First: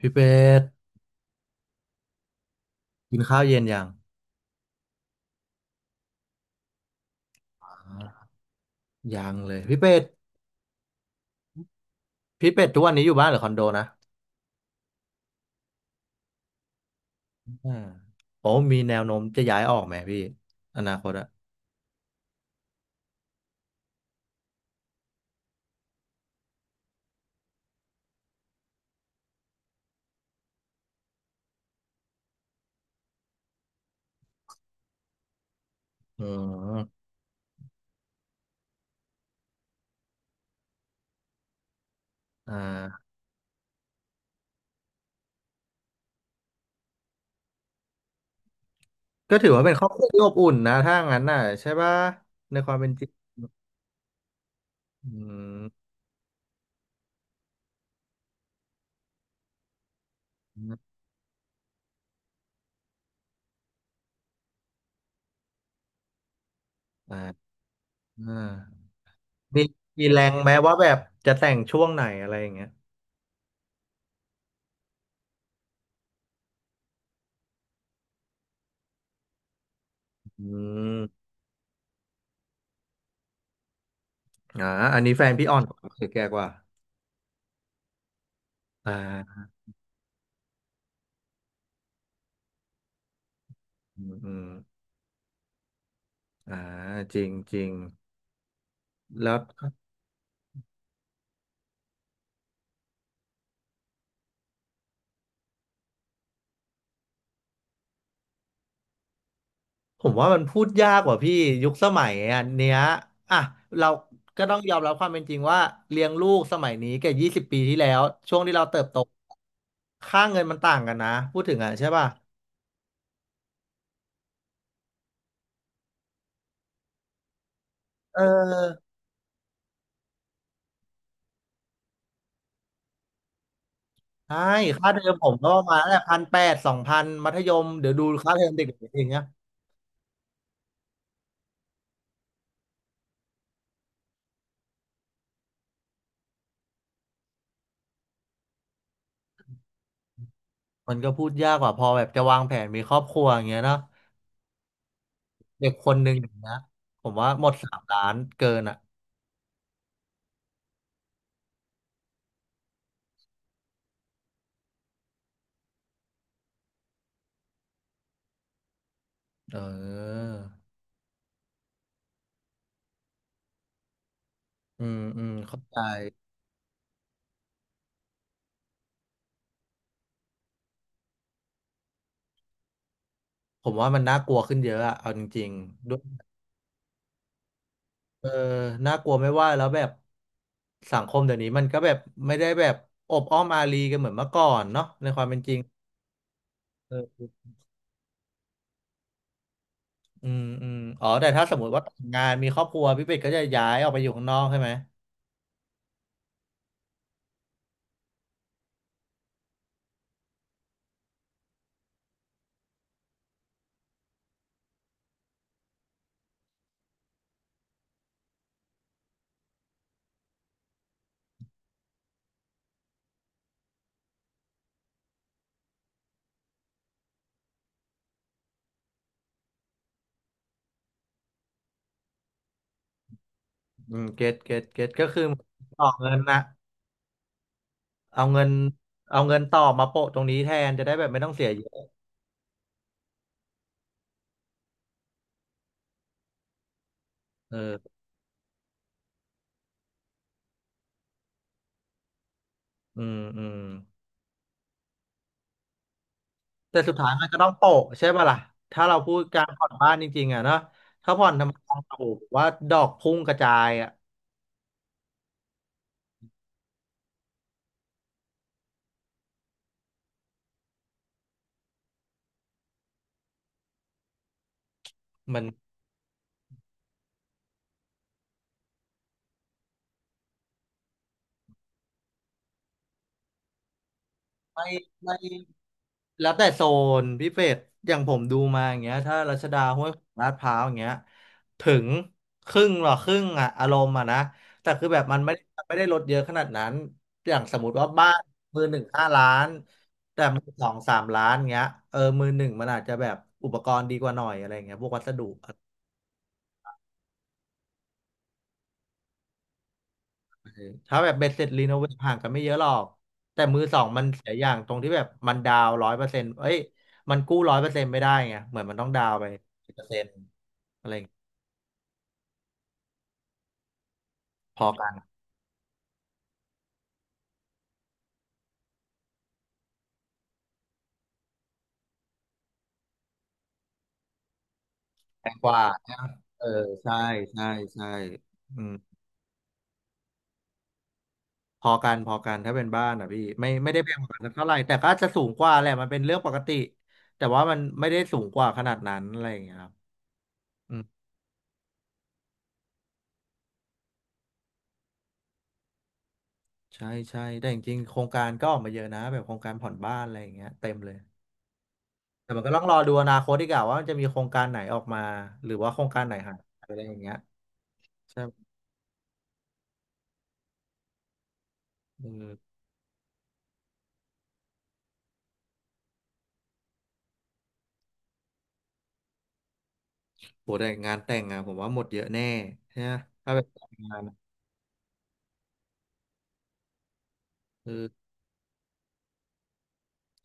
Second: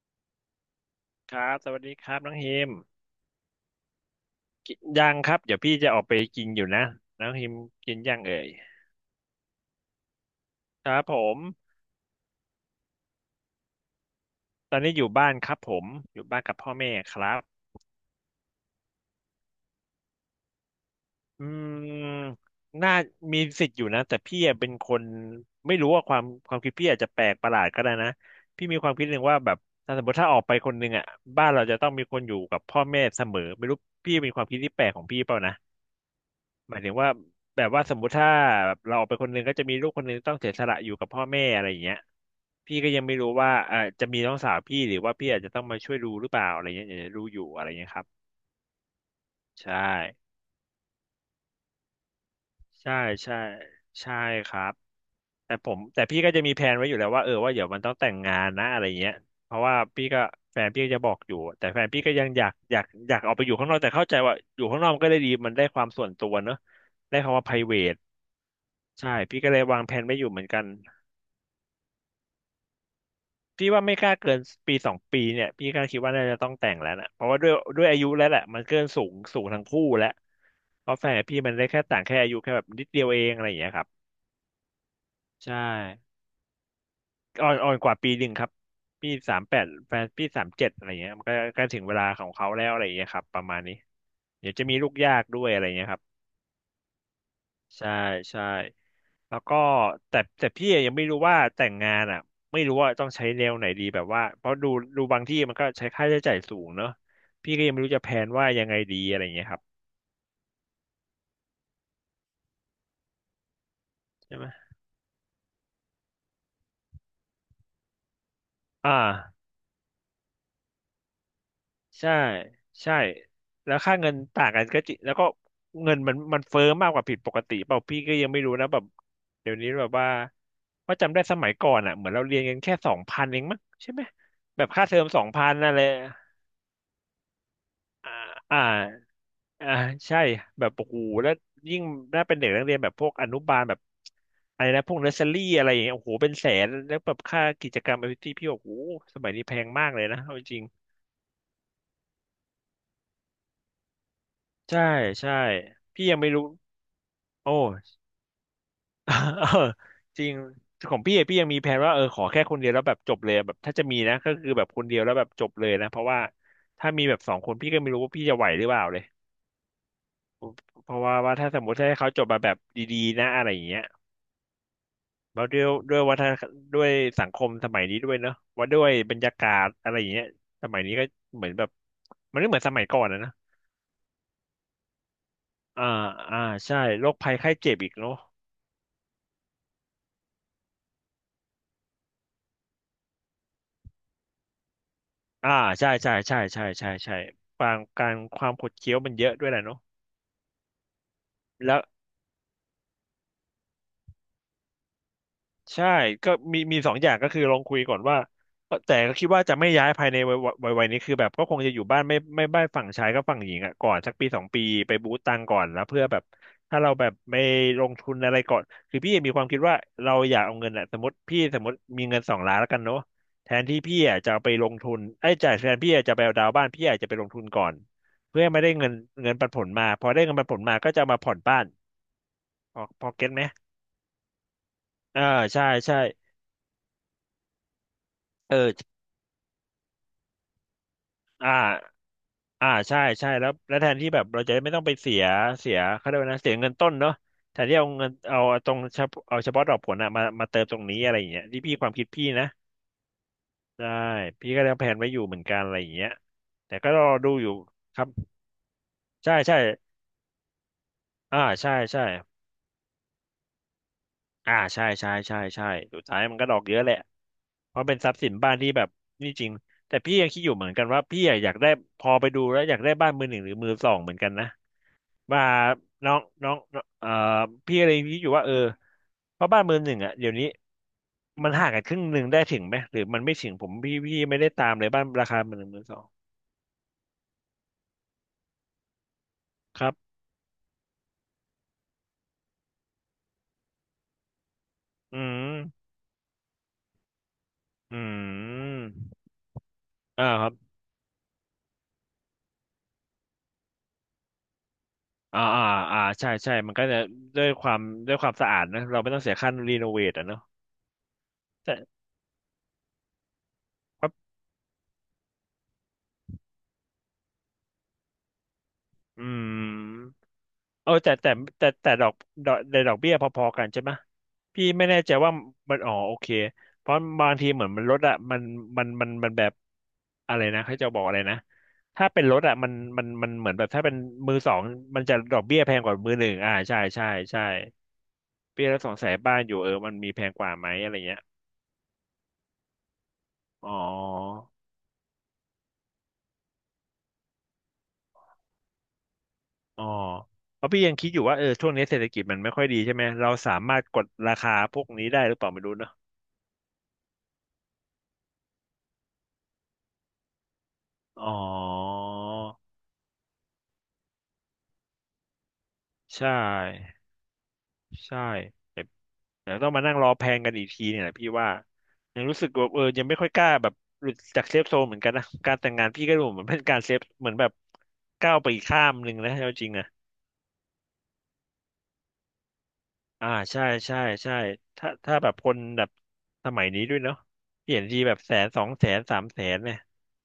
พี่เป็ดครับสวัสดีครับน้องฮิมกินข้าวเย็นยังกินยังครับเดี๋ยวพี่จะออกไปกินอยู่นะน้องฮิมอกิน่ายังเอ่ยยังเลยพี่เป็ดครับผมพี่เป็ดทุกวันนี้อยู่บ้านหรือคอนโดนะตอนนี้อยู่บ้านครับผมอยู่บ้านกับพ่อแม่ครับอ่าโอ้มีแนวโน้มจะย้ายออกไหมพี่อนาคตอะอืมน่ามีสิทธิ์อยู่นะแต่พี่อะเป็นคนไม่รู้ว่าความคิดพี่อาจจะแปลกประหลาดก็ได้นะพี่มีความคิดหนึ่งว่าแบบถ้าสมมติถ้าออกไปคนหนึ่งอ่ะบ้านเราจะต้องมีคนอยู่กับพ่อแม่เสมอไม่รู้พี่เป็นความคิดที่แปลกของพี่เปล่านะ อืหมายถึงมว่าแบบว่าสมมุติถ้าแบบเราออกไปคนหนึงก็จะมีลูกคนหนึงต้องเสียสละอยู่กับพ่อแม่อะไรอย่างเงี้ยอ่พี่ก็ยังาไม่รู้ว่าเออจะมีน้องสาวพี่หรือว่าพี่อาจจะต้องมาช่วยดูหรือเปล่าอะไรเงี้ยอย่างรู้อยู่อะไรเงี้ยครับก็ถือว่าใชเป็นครอบครัวที่อ่บอุ่นนะถ้างั้นน่ะใช่ปะในความเป็นใช่จริงใช่ใช่ครับอืแต่ผมมแต่พี่ก็จะมีแผนไว้อยู่แล้วว่าเออว่าเดี๋ยวมันต้องแต่งงานนะอะไรเงี้ยเพราะว่าพี่ก็แฟนพี่ก็จะบอกอยู่แต่แฟนพี่ก็ยังอยากออกไปอยู่ข้างนอกแต่เข้าใจว่าอยู่ข้างนอกมันก็ได้ดีมันได้ความส่วนตัวเนอะได้คำว่า อ่า private อ่าใช่พี่ก็เลยมีวางแผนมีไว้แรอยู่งเหมือนไหมกัน ว่าแบบจะแต่งช่วงไหนอะไรอย่างเงี้ยพี่ว่าไม่กล้าเกินปีสองปีเนี่ยพี่ก็คิดว่าน่าจะต้องแต่งแล้วนะเพราะว่าด้วยอายุแล้วแหละมันเกินสูงสูงทั้งคู่แล้วอืเพราะมแฟนกับพี่มันได้แค่ต่างแค่อายุแค่แบบนิดเดียวเองอะไรอย่างเงี้ยครับอ่าอันนี้แฟนพี่อใช่อนคือแกกว่าอ่อนกว่าปีหนึ่งครับอ่พี่สาามแปดแฟนพี่37อะไรเงี้ยมันก็ใกล้ถึงเวลาของเขาแล้วอะไรอย่างเงี้ยครับประมาณนี้อืมอืมเดี๋ยวจะมีลูกยากด้วยอะไรเงี้ยครับ อ่าจริงจริงใช่ใช่แล้แล้ว วก็แต่แต่พี่ยังไม่รู้ว่าแต่งงานอ่ะไม่รู้ว่าต้องใช้แนวไหนดีแบบว่าเพราะดูบางที่มันก็ใช้ค่าใช้จ่ายสูงเนอะพี่ก็ยังไม่รู้จะแพลนว่ายังไงดีอะไรอย่างเงี้ยครับผมว่ามันพูดยากกว่าพี่ยุคสมัยอันเนี้ยอ่ะเราใช่ก็ไหมต้องยอมรับความเป็นจริงว่าเลี้ยงลูกสมัยนี้กับ20 ปีที่แล้วช่วงที่เราเติบอ่าโตค่าเงินมันต่างกันนะพูดถึงอ่ะใช่ป่ะใช่ใช่แล้วค่าเงินต่างกันก็จริงแล้วก็เงินมันเฟ้อมากกว่าผิดปกติเปล่าพี่ก็เอยังไม่รู้นะแบบอเดี๋ยวนี้แบบว่าว่าจำได้สมัยก่อนอ่ะเหมือนเราเรียนกันแค่สองพันเองมั้งใช่ไหมใช่แบบค่าค่าเทอเทมอมสอผงมพัก็นประอะมาลณรแหละ1,800สองพันมัธยมเดี๋ยวดูค่าเทอมอ่เด็กๆอย่างา เงี้ยอ่าใช่แบบโอ้โหแล้วยิ่งน่าเป็นเด็กนักเรียนแบบพวกอนุบาลแบบอะไรนะพวกเนอร์เซอรี่อะไรอย่างเงี้ยโอ้โหเป็นแสนแล้วแบบค่ากิจกรรมแอคทิวิตี้พี่บอกโอ้โหสมัยนี้แพงมากเลยนะเอาจริงมันก็พูดยากกว่าพอแบบจะวางแผนมีครอบครัวอย่างเงี้ยเนาะใช่ใช่เด็กคนพี่หนึ่งยังอไม่ย่างรู้เงี้ยผมว่าหมโอดสาม้ ล้านเกินอ่ะ เออจริงของพี่อะพี่ยังมีแผนว่าเออขอแค่คนเดียวแล้วแบบจบเลยอะแบบถ้าจะมีนะก็คือแบบคนเดียวแล้วแบบจบเลยนะเพราะว่าถ้ามีแบบสองคนพี่ก็ไม่รู้ว่าพี่จะไหวหรือเปล่าเลยเออเพราะว่าว่าถ้าสมมติให้เขาจบมาแบบดีๆนะอะไรอย่างเงี้ย อืมอืมแล้วด้เข้าวยใจ ด้วยวัฒนด้วยสังคมสมัยนี้ด้วยเนอะว่าด้วยบรรยากาศอะไรอย่างเงี้ยสมัยนี้ก็เหมือนแบบมันไม่เหมือนสมัยก่อนนะนะผมว่ามันน่ากลัวขึ้นเยอะอะเอาจริงอ่าๆด้วยอ่าใช่โรคภัยไข้เจ็บอีกเนาะเออน่ากลัวไม่ว่าแล้วแบบสังคมเดี๋ยวนี้มันก็แบบไม่ได้แบบอบอ้อมอารีกันเหมือนเมื่อก่อนเนาะในความเป็นจอ่าริงใช่ใช่ใช่ใช่ใช่เอใช่อบางการความขดเคี้ยวมันเยอะด้วยแหละเนาะอืมอืมอ๋อแต่ถ้าสมมติแล้ว่าว แต่งงานมีครอบครัวพี่เป็ดก็จะย้ายออกไปอยู่ข้างนอกใช่ไหมใช่ก็มีมีสองอย่างก็คือลองคุยก่อนว่าแต่ก็คิดว่าจะไม่ย้ายภายในวัยนี้คือแบบก็คงจะอยู่บ้านไม่บ้านฝั่งชายก็ฝั่งหญิงอ่ะก่อนสักปีสองปีไปบูตตังก่อนแล้วเพื่อแบบถ้าเราแบบไม่ลงทุนอะไรก่อนคือพี่มีความคิดว่าเราอยากเอาเงินอ่ะสมมติพี่สมมติมีเงิน2,000,000แล้วกันเนาะแทนที่พี่อะจะเอาไปลงทุนไอ้ยจ่ายแทนพี่อะจะไปเอาดาวน์บ้านพี่อาจจะไปลงทุนก่อนเพื่อให้ไม่ได้เงินเงินปันผลมาพอได้เงินปันผลมาก็จะเอามาผ่อนบ้านพอเก็ตไหมอืมเก็ตเก็ตเก็ตก็คืออ่าใช่ต่อใช่เงินนะเอาเงินเออเอาเงินต่อมาโปะตรงนี้แทนจะได้แบบไม่ต้องเสียอ่า เยอะอ่าใช่ใช่แล้วแล้วแทนที่แบบเราจะไม่ต้องไปเสียเสียเขาเรียกว่านะเสียเงินต้นเนาะเอแทนที่อเอาเงินเอาตรงเฉพาะเอาเฉพาะดอกผลอะมามาเติมตรงนี้อะไรอย่างเงี้ยที่พี่ความคิดพี่นะอืมอืม ได้พี่ก็ยังแผนไว้อยู่เหมือนกันอะไรอย่างเงี้ยแต่แต่ก็สุดรอท้ายมันดูก็อต้อยู่งโปะคใช่รับป่ะล่ะถ้าเราพูดใช่การใช่ผ่อนบ้านจริงๆอ่ะเนาะ ถ้าผ่อนอ่าธรรมใช่ดาโอ้ใช่โหว่าดอกพุ่งกระจายอ่ะอ่าใช่ใช่ใช่ใช่สุดท้ายมันก็ดอกเยอะแหละเพราะเป็นทรัพย์สินบ้านที่แบบนี่จริงแต่พี่ยังคิดอยู่เหมือนกันว่าพี่อะอยากได้พอไปดูแล้วอยากได้บ้านมือหนึ่งหรือมือสองเหมือนกันนะ มัว่านน้องน้องเอ่อพี่อะไรพี่อยู่ว่าเออเพราะบ้านมือหนึ่งอ่ะเดี๋ยวนี้มันห่างกันครึ่งหนึ่งได้ถึงไหมหรือมันไม่ถึงผมพี่ไม่ได้ไม่ตามเลยบ้านไม่ราคามือหนึ่งมือสองแล้วแต่โซนพี่เป็ดอย่างผมดูมาอย่างเงี้ยถ้ารัชดาคห้วรัยขบวางลาดพร้าวอย่างเงี้ยถึงครึ่งหรอครึ่งอ่ะอารมณ์อ่ะนะแต่คือแบบมัอืนไม่ได้มลดเยอะขนาดนั้นอย่างสมมติว่าอืบ้านมือหมนึ่ง5 ล้านแต่อ่ามืคอรับสองสามล้านเงี้ยเออมือหนึ่งมันอาจจะแบบอุปกรณ์ดีกว่าหน่อยอะไรเงี้ยพวกวัสดุ อ่าอ่าอ่าใช่ใช่มันก็จะด้วยความด้วยความสะอาดนะเราไม่ต้องเสียค่ารีโนเวทอ่ะเนาะถ้าแบบเบ็ดเสร็จรีโนเวทแต่ห่างกันไม่เยอะหรอกแต่มือสองมัคนรัเสีบยอย่างตรงที่แบบมันดาวร้อยเปอร์เซ็นต์เอ้ยมันกู้ร้อยเปอร์เซ็นต์ไม่ได้ไงเหมือนมันต้องดาวอืไปม 10%อะเอไรออย่างแต่เงี้ยแต่แต่แต่ดอกในดอกเบี้ยพอๆกันใช่ไหมพพี่อไม่กันแน่ใจว่ามันอ๋อโอเคเพราะบางทีเหมือนมันลดอะมันแบบอะไรนะเขาจะบอกอะไรนะถ้าเป็นรถอะมันเหมือนแบบถ้าเป็นมือสองมันจะแพดงอกกเบี้ยว่าแพงกว่ามือหนึ่งเอออ่าใช่ใช่ใช่ใช่ใช่ใช่อืพี่มแล้วสงสัยบ้านอยู่เออมันมีแพงกว่าไหมอะไรเงี้ยพอกันพอกันถ้าเป็นบ้านอ่ะพี่ไม่อ๋ไม่อได้แพงกว่ากันสักเท่าไหร่แต่ก็อาจจะสูงกว่าแหละมันเป็นเรื่องปกติแต่ว่ามันไม่ได้สูงกว่าขนาดนั้นอะไรอย่างเงี้ยครับอ๋อเพราะอืพี่มยังคิดอยู่ว่าเออช่วงนี้เศรษฐกิจมันไม่ค่อยดีใช่ไหมเราสามารถกดราคาพวกนี้ได้หรือเปล่าไม่รู้เนอะใช่ใช่แต่จริงๆโครงการก็ออกมาเยอะนะแบบโครงการผ่อนบ้านอะไรอย่างเงี้ยเต็มเลย อ๋อ แต่มันก็ต้องรอดูอนาคตดีกว่าว่ามันจะมีโครงการไหนออกมาหรือว่าโครงการไหนใช่หายไปอะไรอย่างเงี้ยใช่ใช่ไหมแบบเดี๋ยวต้องมานั่งรอแพงกันอีกทีเนี่ยแหละพี่ว่าเอยังอรู้สึกว่าเออยังไม่ค่อยกล้าแบบหลุดจากเซฟโซนเหมือนกันนะการแต่งงานพี่ก็ดูเหมือนเป็นการเซฟเหมือนแบบก้าวไปอีกข้ามหนึ่งนะเอาจริงอะโหแต่งานแต่งอะผมว่าหมดเยอะแน่ใช่ไหมอ่าถ้าแบบใช่งาใช่นอะใช่ถ้าแบบคนแบบสมัยนี้ด้วยเนาะเอเปลี่ยอนทีแบบแสนสองแสนสามแสนเนี่ย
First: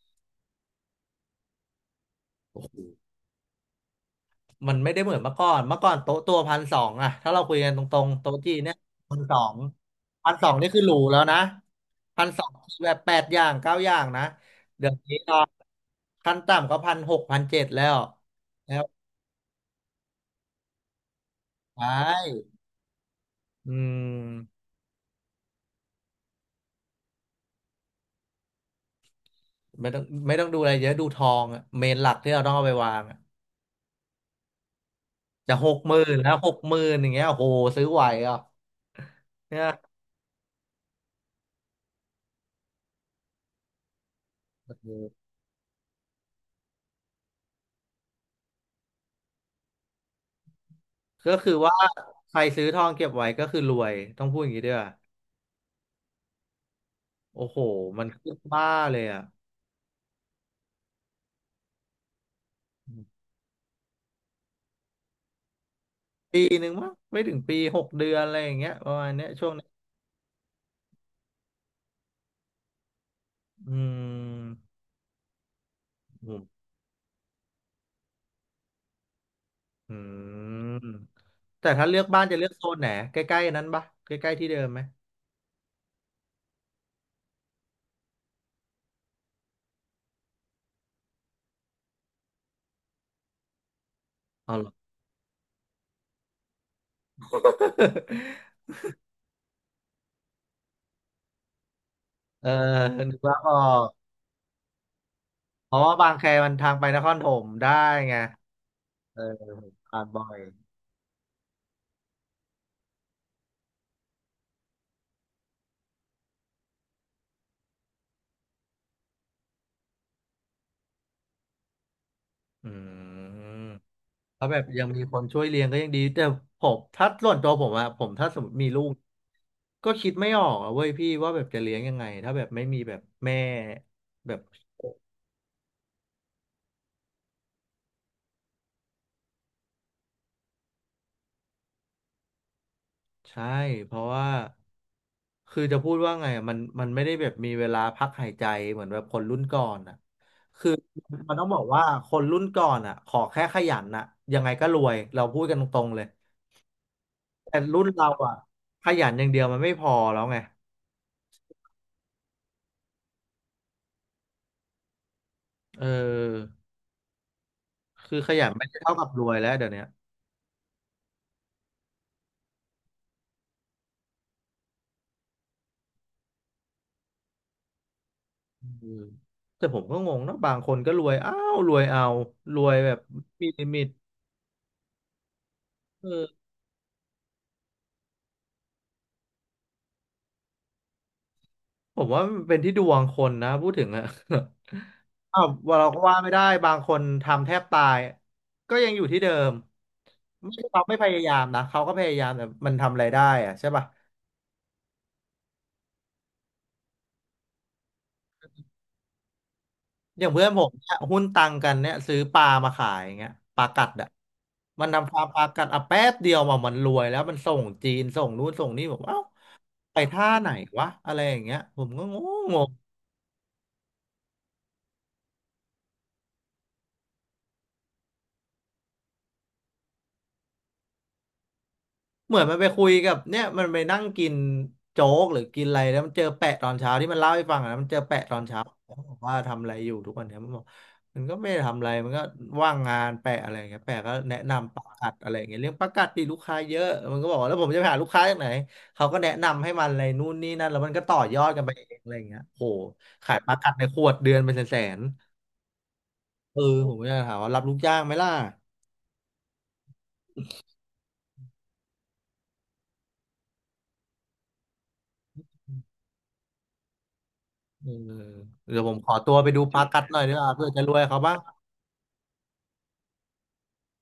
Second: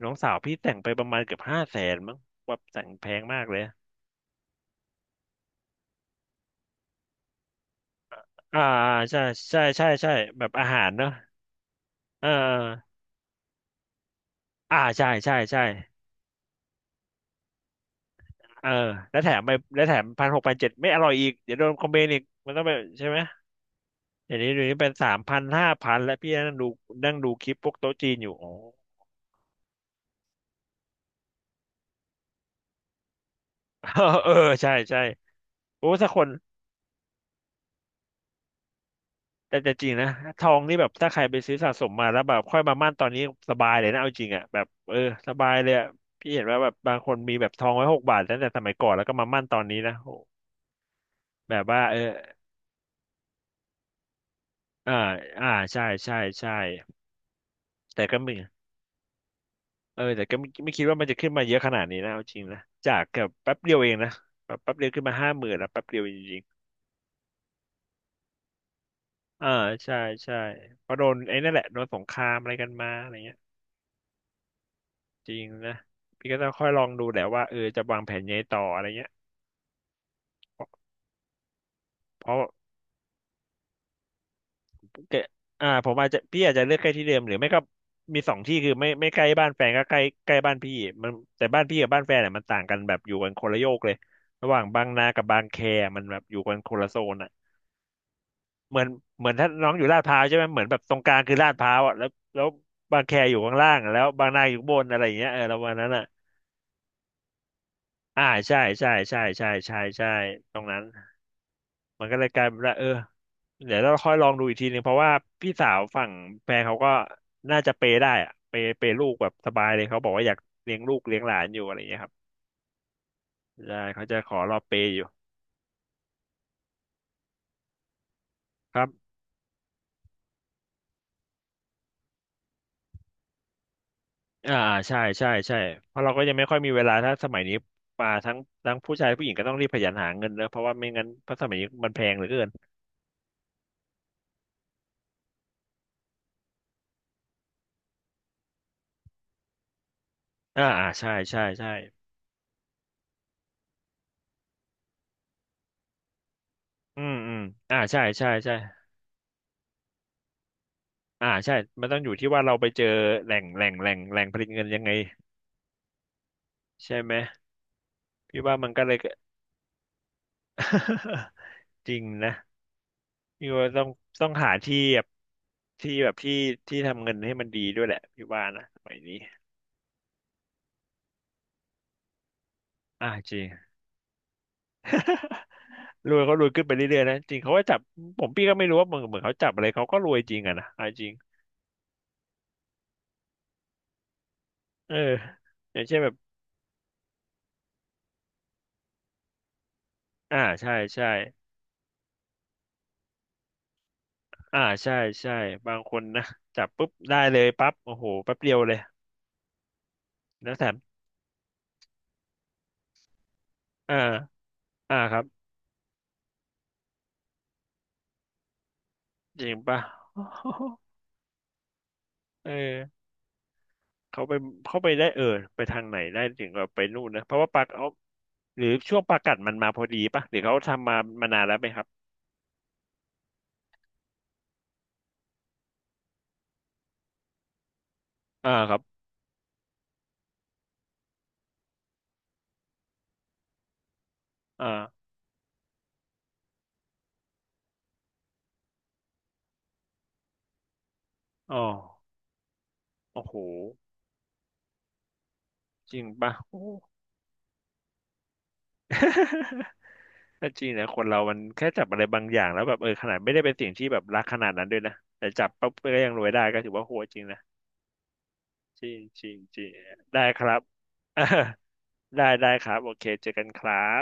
น้องสาวพี่แต่งไปประมาณเกือบห้าแสนมั้งว่าโอ้โหแต่งแพงมากเลยอมันไม่ได้เหมือนเมื่อก่อนเมื่อก่อนโต๊ะตัวพันสองอะถ้าเราคุยกันตรงๆโต๊ะจีน่าเนี่ยพัใช่นสองใช่ใช่ใช่พันแบสอบงอานี่คือหาหรรูเนาะแล้วนะพัเอนสองแบอบแปดอย่างเก้าอย่างนะอ่าเดี๋ยวใช่นี้ตใช่อนใช่ ขั้นต่ำก็1,6001,700แล้วเออแล้วแล้วแถมไปแล้วแถมพันหกพันเจ็ดไม่อร่อยอีกเดี๋ยวโดนไคอมเมนต์อีกปมันต้องไปใช่ไหมอืเดี๋ยวนี้ม เดี๋ยวนี้เป็นสามพันห้าพันแล้วพี่นั่งดูนั่งดูคลิปพวกโต๊ะจีนอยู่อ๋อ ไม่ต้องไม่ต้องดูอะไรเยอะดูทองอะเมนหลักที่เราต้องเอาไปวางอะ เออใช่ใช่จะหกโอ้หมื่ถ้านคนแล้วหกหมื่นอย่างเงี้ยโอ้โหซื้อไหวเหรอ่ะแต่เนี่ยแต่จริงนะทองนี่แบบถ้าใครไปซื้อสะสมมาแล้วแบบค่อยมามั่นตอนนี้สบายเลยนะเอาจริงอ่ะแบบโอ้โหเออสบายเลยอะพี่เห็นว่าแบบบางคนมีแบบทองไว้หกบาทตั้งแต่สมัยก่อนแล้วก็มามั่นตอนนี้นะโหก็คือแบบว่าว่าเออใครซื้อทองเก็บไว้ก็คือรวยต้องพูดอย่างนี้ด้วยอ่าอ่าใช่ใช่ใช่โอ้โหมัแต่นก็ขึ้มี นบ้าเลยอ่ะเออแต่ก็ไม่คิดว่ามันจะขึ้นมาเยอะขนาดนี้นะเอาจริงนะจากแบบแป๊บเดียวเองนะแบบแป๊บเดียวขึ้นมาห้าหมื่นแล้วแป๊บเดียวจริปีงหนึ่งมั้งไม่ถึงปี6 เดือนอะไรอย่างเงี้ยประมาณเนี้ยๆช่อ่าวงนี้ใช่ใช่เพราะโดนไอ้นั่นแหละโดนสงครามอะไรกันมาอะไรเงี้ยอืมจริงนะอืพี่ก็มต้องค่อยลองดูแหละว่าเออจะวางแผนยังไงต่ออะไรเงี้ยอืเพราะมแต่ถ้าเลือกบ้านเพจะราะเลือกโซนไหนใกล้ๆนั้นปะใกล้ๆที่เดิมไหมแกอ่าผมอาจจะพี่อาจจะเลือกใกล้ที่เดิมหรือไม่ก็มีสองที่คือไม่ใกล้บ้านแฟนก็ใกล้ใกล้บ้านพี่มันแต่บ้านพี่กับบ้านแฟนเนี่ยมันต่างกันแบบอยู่กันคนละโยกเลยระอ๋อหว่าเหงรอ บางนากับบางแคมันแบบอยู่กันคนละโซนอะ เหมือนเหมือนถ้าน้องอยู่ลาดพร้าวใช่ไหมเหมือนแบบตรงกลางคือลาดพร้าวอ่ะแล้วแล้เอวอบางแคนึกอว่ายู่อข้าองล่างก อะแล้วบางนาอยู่ข้างบนอะไรอย่างเงี้ยเออแล้วเพวันราะนั้นว่าอ่ะบางแคมันทางไปนครปฐมได้ไงอ่าใช่ใช่เอใช่อใช่ผมใช่ผ่านใช่บ่อยตรงนั้นมันก็เลยกลายเป็นว่าเออเดี๋ยวเราค่อยลองดูอีกทีหนึ่งเพราะว่าพี่สาวฝั่งแฟนเขาก็น่าจะเปย์ได้อะเปย์เปย์ลูกแบบสบายเลยเขาบอกว่าอยากเลี้ยงลูกเลี้ยงหลานอยู่อะไรอย่างเงี้ยครับอืมใช่เขาจะขอเพาะรแบอบเปยังย์อมียู่คนช่วยเลี้ยงก็ยังดีแต่ผมถ้าส่วนตัวผมอะผมถ้าสมมติมีคลูรักบ ก็คิดไม่ออกอะเว้ยพี่ว่าแบบจะเลี้ยงยังไงถ้าแบบไม่มีแบบแม่แบบอ่าใช่ใช่ใช่เพราะเราก็ยังไม่ค่อยมีเวลาถ้าสมัยนี้มาทั้งผู้ชายผู้หญิงก็ต้องรีบขยันหาเงินนะเพราะว่าไม่งั้นเพราะสมัยนี้มันแพงเหลือเกินใช่เพราะว่าคือจะพูดว่าไงอะมันมันไม่ได้แบบมีเวลาพักหายใจเหมือนแบบคนรุ่นก่อนอะอ่าคืออ่าใช่มันใช่ต้องบอกใช่ว่าคนรุ่นก่อนอะขอแค่ขยันอะยังไงก็รวยเราพูดกันตรงๆเลย อืมอืมแต่อ่ารุ่นใช่เราใช่อ่ะใช่ขยันอย่างเดียวมันไม่พอแล้วไงอ่าใช่มันต้องอยู่ที่ว่าเราไปเจอแหล่งผลิตเงินยังไงเออใช่ไหมคือขพี่ยันว่าไม่มันได้ก็เลเท่าย กับรวยแล้วเดี๋ยวเนี้ย จริงนะพี่ว่าต้องหาที่แบบที่ที่ทำเงินให้มันดีด้วยแหละพี่ว่านะอืสมัยมนี้แต่ผมก็งงนะบางคนก็รวยอ้าวรวยเอารวยแบบอ่าจริไมง มีลิมิตเอ รวยเขารอวยขึ้นไปเรื่อยๆนะจริงเขาก็จับผมพี่ก็ไม่รู้ว่าเหมือนเขาจับอะไรเขาก็รวยจริงอะนะเอาจริงผมว่ามันเป็นที่ดวงคนนะพูดถึงอะ เออ อ้าว่าอย่างเราเช่ก็นแบว่าบไม่ได้บางคนทำแทบตายก็ยังอยู่ที่เดิมอ่าไม่ใช่ใช่เขาไม่พใช่ยายามนะเขาก็พยายามแต่มันทำอะไรได้อะใช่ป่ะ อ่าใช่ใช่บางคนนะจับปุ๊บได้เลยปั๊บโอ้โหแป๊บเดียวเลยอย่างเพื่อแล้นวผแถมมเนี่ยหุ้นตังกันเนี่ยซื้อปลามาขายอย่างเงี้ยปลากัดอ่าอ่ะมันอ่านำปคลารับปลากัดอ่ะแป๊บเดียวมามันรวยแล้วมันส่งจีนส่งนู้นส่งนี่ผมเอ้าจริงป่ะ ไปท่าไหนวะอะไรอย่างเงี้ยผมก็ง เองง อเขาไปเขาไปได้เออไปทางไหนได้ถึงกับไปนู่นนะเพราะว่าปลากเอาหรือช่วงปลากัดมันมาพอดีป่ะหรือเขาทำมามานานแล้วไหมครับเหมือนมันไปคุยกับเนี่ยมันไปนั่งกินโจ๊กหรือกินอะไรแล้วมันเจอแปะตอนเช้าที่มันเล่าให้ฟังอะนะมันเจอแปะตอนอ่าเช้าครับบอกว่าทำอะไรอยู่ทุกวันเนี่ยมันบอกมันก็ไม่ได้ทำอะไรมันก็ว่างงานแปะอะไรอย่างเงี้ยแปะก็แนะนำประอ่ากัดอะไรอย่างเงี้ยเรื่องประกัดปีลูกค้าเยอะมันก็บอกว่าแล้วผมจะไปหาลูกค้าจากไหนเขาก็แนะนำให้มันอะไรนู่นนี่นั่นแล้วมันก็ต่อยอดอ๋อกันไปเองอะไรอย่างเงี้ยโหโอ้ขาโหยประกัดในขวดเดือนเป็นแสนจริงป่ะๆเออโอ้ ผมก็จะถามว่ารับลูกจ้างไหมล่ะ ก็จริงนะคนเรามันแค่จับอะไรบางอย่างแล้วแบบเออขนาดไม่ได้เป็นสิ่งที่แบบรักขนาดนั้นด้วยนะแต่จับปั๊บก็ยังรวยได้ก็ถือว่าโหดจริงนะเออเดี๋ยจวผริมงขอจตัริวงไปจดูริงประกัดหน่อได้ยดีคกว่ารับ เพื่อจะรวยเขา บ้างได้ได้ครับโอเคเจอกันครับ